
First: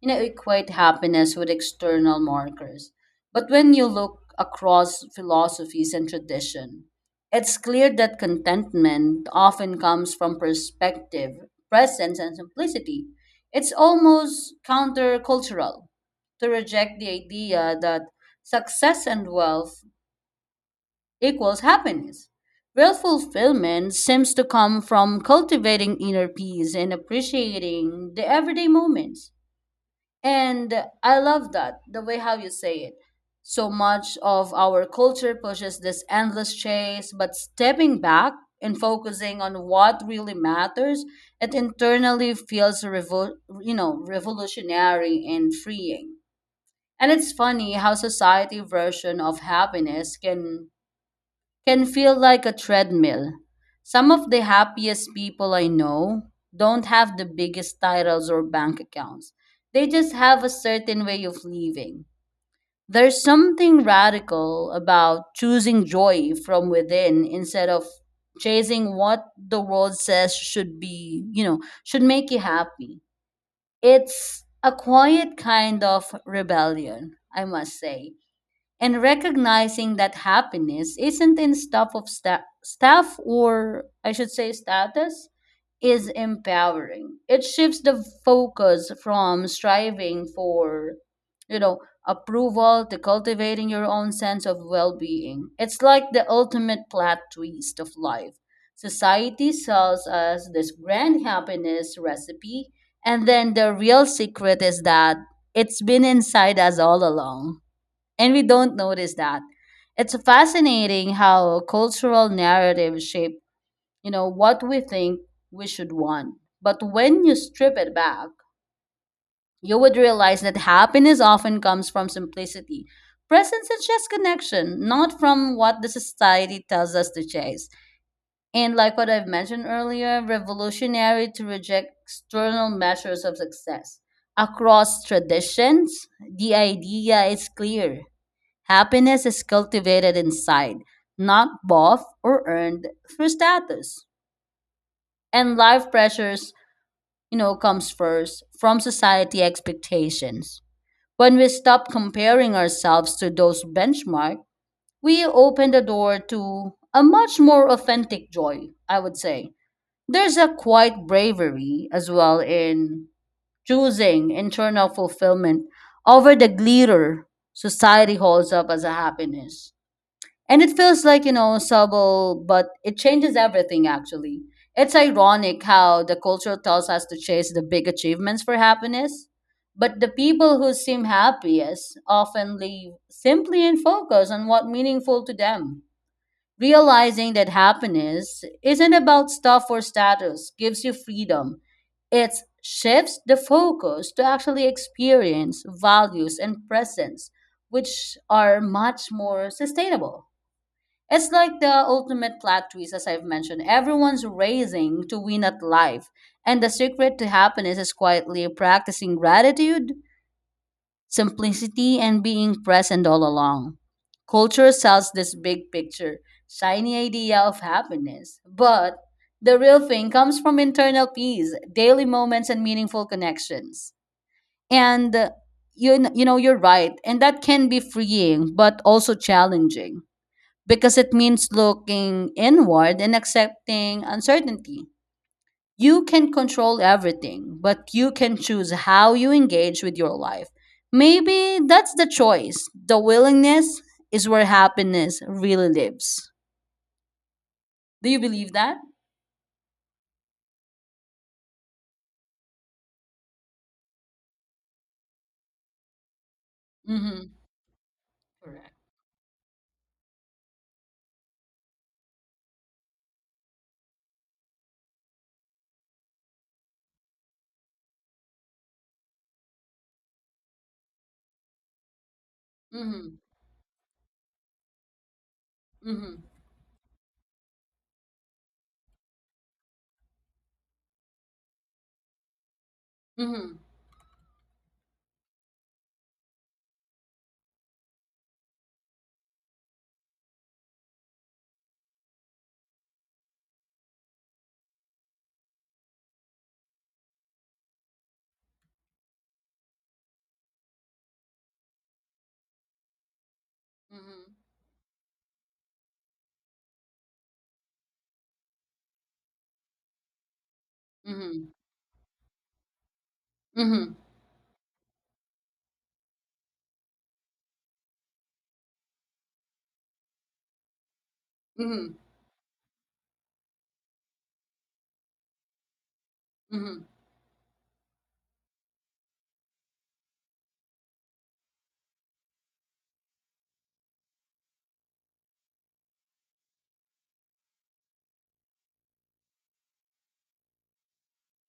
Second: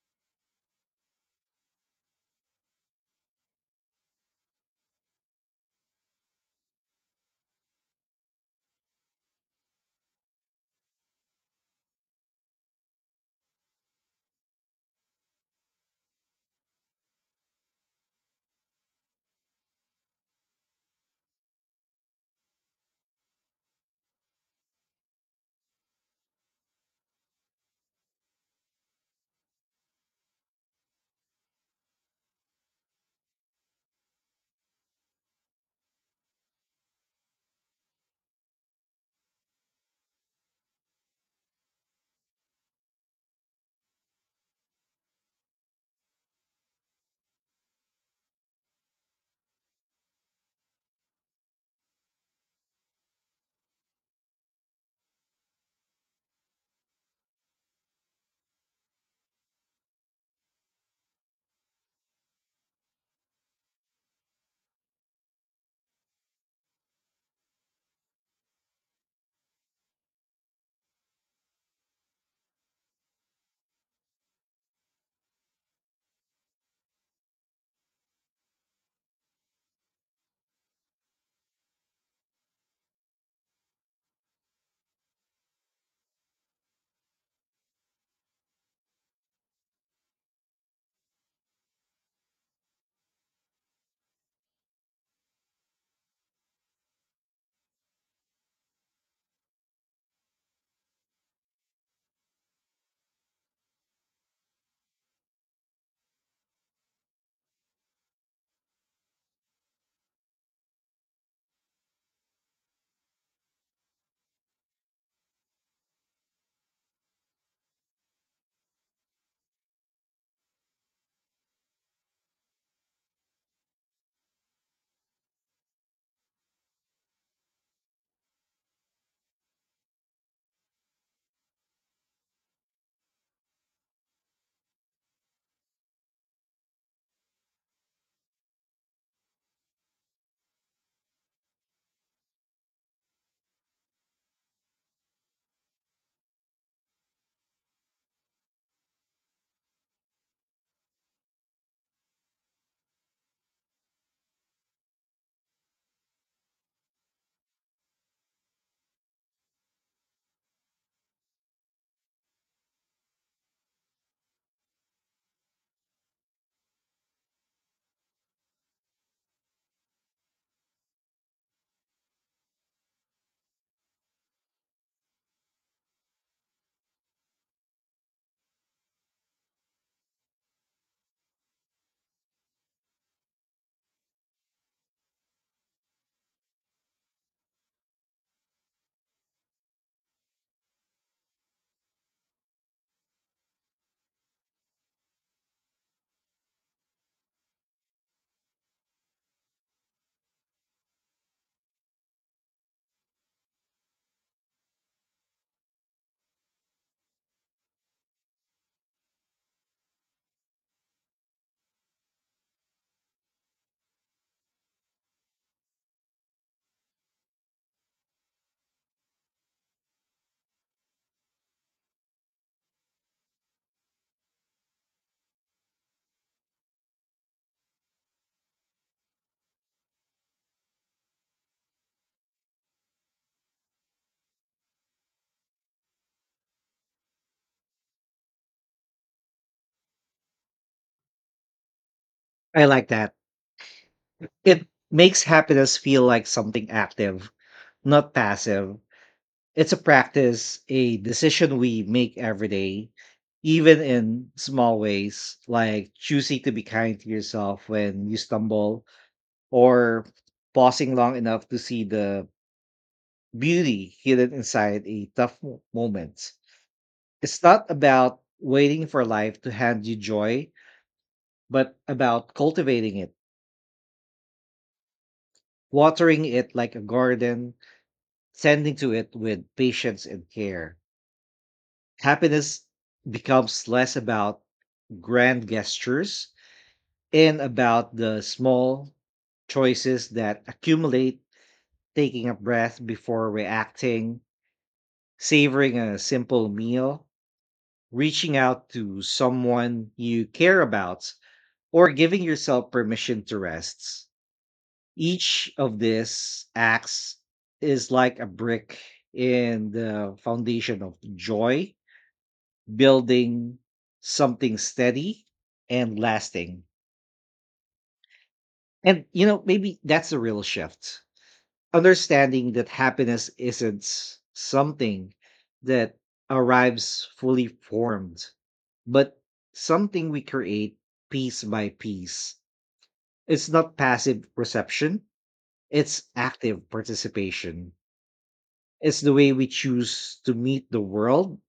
B: you know, equate happiness with external markers. But when you look across philosophies and tradition, it's clear that contentment often comes from perspective, presence, and simplicity. It's almost countercultural to reject the idea that success and wealth equals happiness. Real fulfillment seems to come from cultivating inner peace and appreciating the everyday moments. And I love that, the way how you say it. So much of our culture pushes this endless chase, but stepping back and focusing on what really matters, it internally feels you know, revolutionary and freeing. And it's funny how society version of happiness can feel like a treadmill. Some of the happiest people I know don't have the biggest titles or bank accounts. They just have a certain way of living. There's something radical about choosing joy from within instead of chasing what the world says should be, you know, should make you happy. It's a quiet kind of rebellion, I must say, and recognizing that happiness isn't in staff or I should say status is empowering. It shifts the focus from striving for, you know, approval to cultivating your own sense of well-being. It's like the ultimate plot twist of life. Society sells us this grand happiness recipe, and then the real secret is that it's been inside us all along and we don't notice that. It's fascinating how cultural narratives shape, you know, what we think we should want. But when you strip it back, you would realize that happiness often comes from simplicity. Presence is just connection, not from what the society tells us to chase. And like what I've mentioned earlier, revolutionary to reject external measures of success. Across traditions, the idea is clear. Happiness is cultivated inside, not bought or earned through status. And life pressures, you know, comes first from society expectations. When we stop comparing ourselves to those benchmark, we open the door to a much more authentic joy, I would say. There's a quiet bravery as well in choosing internal fulfillment over the glitter society holds up as a happiness. And it feels like, you know, subtle, but it changes everything actually. It's ironic how the culture tells us to chase the big achievements for happiness, but the people who seem happiest often live simply in focus on what meaningful to them. Realizing that happiness isn't about stuff or status gives you freedom. It shifts the focus to actually experience values and presence, which are much more sustainable. It's like the ultimate plot twist, as I've mentioned. Everyone's racing to win at life, and the secret to happiness is quietly practicing gratitude, simplicity, and being present all along. Culture sells this big picture, shiny idea of happiness, but the real thing comes from internal peace, daily moments, and meaningful connections. And you, you know, you're right, and that can be freeing, but also challenging because it means looking inward and accepting uncertainty. You can control everything, but you can choose how you engage with your life. Maybe that's the
A: I
B: choice.
A: like
B: The
A: that.
B: willingness is where
A: It
B: happiness
A: makes
B: really
A: happiness feel like
B: lives.
A: something active,
B: Do
A: not
B: you believe that?
A: passive. It's a practice, a decision we make every day, even in small ways, like choosing to be kind to
B: Mm-hmm.
A: yourself when you
B: Correct.
A: stumble or pausing long enough to see the beauty hidden inside a tough moment. It's not about waiting for life to hand you joy, but about cultivating it,
B: Mm-hmm. Mm-hmm.
A: watering it like a garden, tending to it with patience and care. Happiness
B: Mm-hmm.
A: becomes less about grand gestures and about the small choices that accumulate, taking a breath before reacting, savoring a simple meal, reaching out to someone you care about, or giving yourself permission to rest.
B: Mm-hmm.
A: Each of these acts is like a brick in the foundation of
B: Mm-hmm.
A: joy, building
B: Mm-hmm.
A: something steady and lasting. And, you know, maybe that's the real shift,
B: Mm-hmm.
A: understanding that happiness isn't something that
B: Mm-hmm.
A: arrives fully formed, but something we create piece by piece. It's not passive reception, it's active participation. It's the way we choose to meet the world,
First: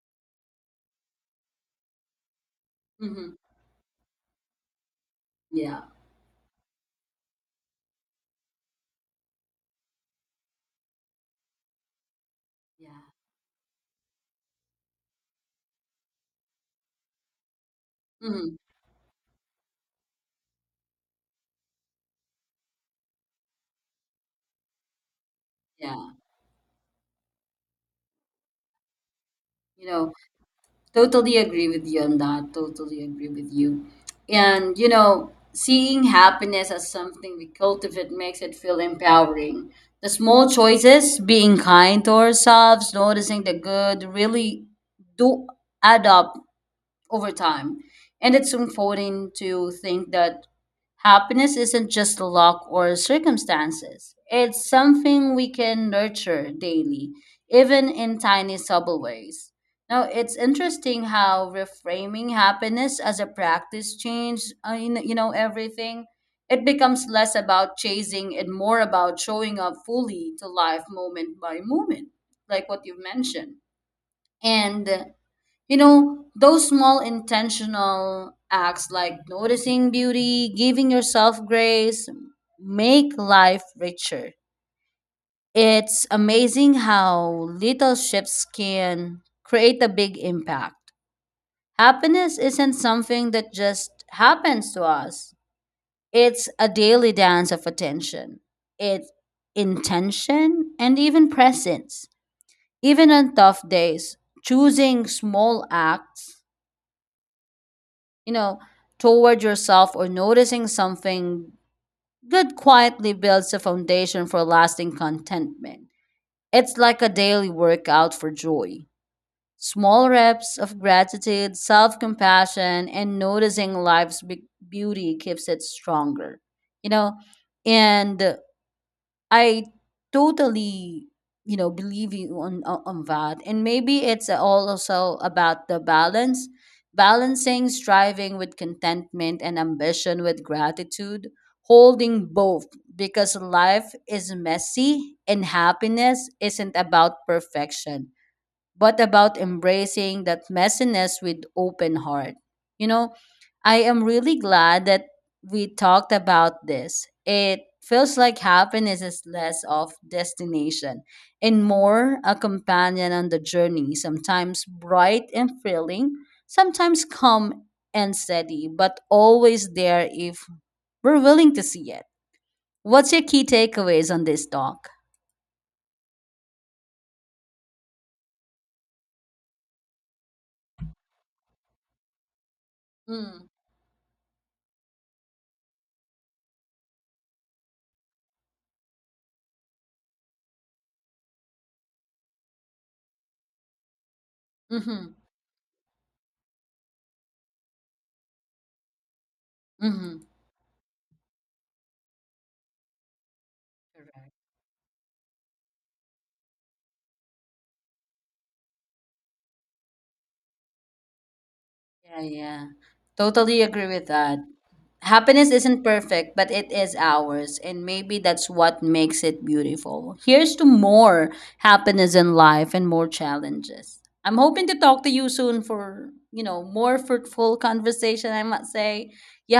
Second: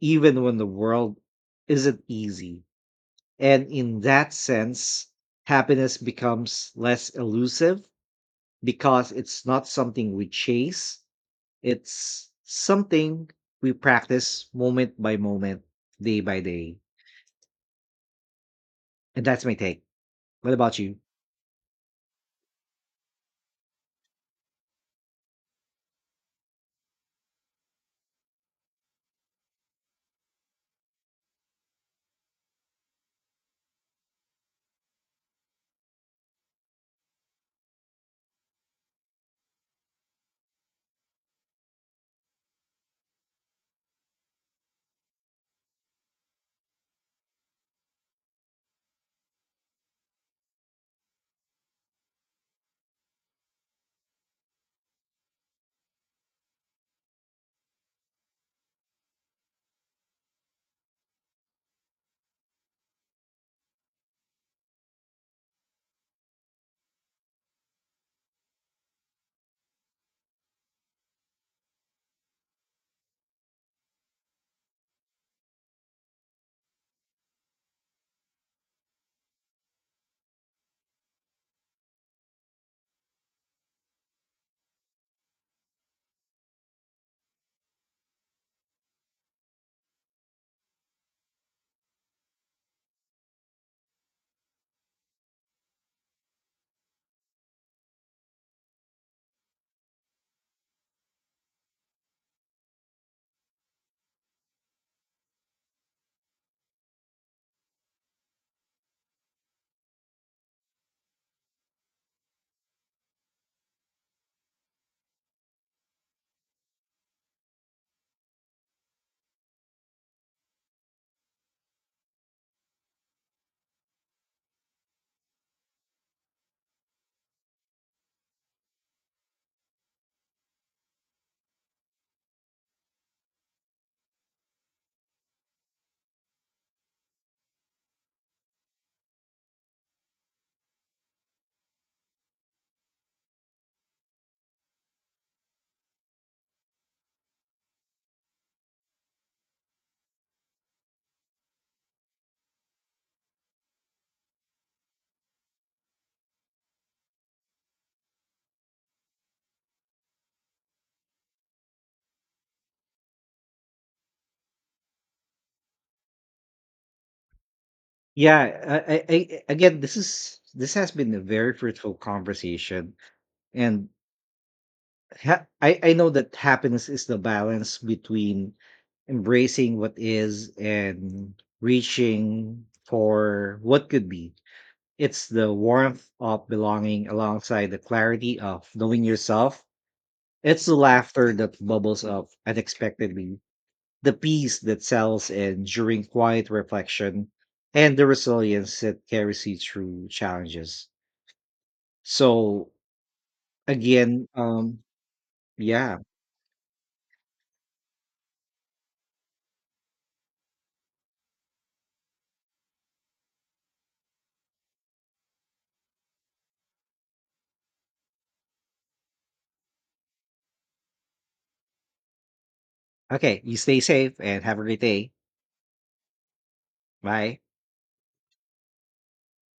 A: even when the world isn't easy.
B: Mm-hmm.
A: And in that sense,
B: Yeah.
A: happiness becomes less elusive because it's not something we chase, it's
B: Yeah.
A: something we practice moment by moment, day by day.
B: Mm-hmm.
A: And that's my take. What about you?
B: Yeah. You know, totally agree with you on that. Totally agree with you. And, you know, seeing happiness as something we cultivate makes it feel empowering. The small choices, being kind to ourselves, noticing the good, really do add up over time. And it's comforting to think that happiness isn't just luck or circumstances, it's something we can nurture daily, even in tiny, subtle ways. Now, it's interesting how reframing happiness as a practice changed, you know, everything. It becomes less about chasing and more about showing up fully to life moment by moment, like what you mentioned. And you know those small intentional acts like noticing beauty giving yourself grace make life richer. It's amazing how little shifts can create a big impact. Happiness isn't something that just happens to us. It's a daily dance of attention. It's intention and even presence, even on tough days choosing small acts, you know, toward yourself or noticing something good quietly builds a foundation for lasting contentment. It's like a daily workout for joy. Small reps of gratitude, self compassion, and noticing life's big beauty keeps it stronger. You know, and I totally, you know, believe you on that. And maybe it's all also about the balance, balancing striving with contentment and ambition with gratitude, holding both because life is messy and happiness isn't about perfection but about embracing that messiness with open heart. You know, I am really glad that we talked about this. It feels like happiness is less of destination and more a companion on the journey, sometimes bright and thrilling, sometimes calm and steady,
A: Yeah, I,
B: but
A: I, I
B: always
A: again, this
B: there
A: is
B: if
A: this has been a
B: we're
A: very
B: willing to see
A: fruitful
B: it.
A: conversation,
B: What's your key
A: and
B: takeaways on this talk?
A: I know that happiness is the balance between embracing what is and reaching for
B: Mm,
A: what could be. It's the warmth of belonging alongside the clarity of knowing yourself. It's the laughter that bubbles up unexpectedly, the peace that
B: mm-hmm,
A: settles in during quiet reflection, and the resilience that carries you through
B: mm-hmm.
A: challenges. So, again, yeah.
B: Yeah, yeah. Totally agree with that. Happiness isn't perfect, but it is ours. And maybe that's what makes it beautiful. Here's to more happiness in life and more
A: Okay, you stay
B: challenges.
A: safe
B: I'm
A: and have a
B: hoping to
A: great
B: talk to
A: day.
B: you soon for, you know, more
A: Bye.
B: fruitful conversation, I must say. You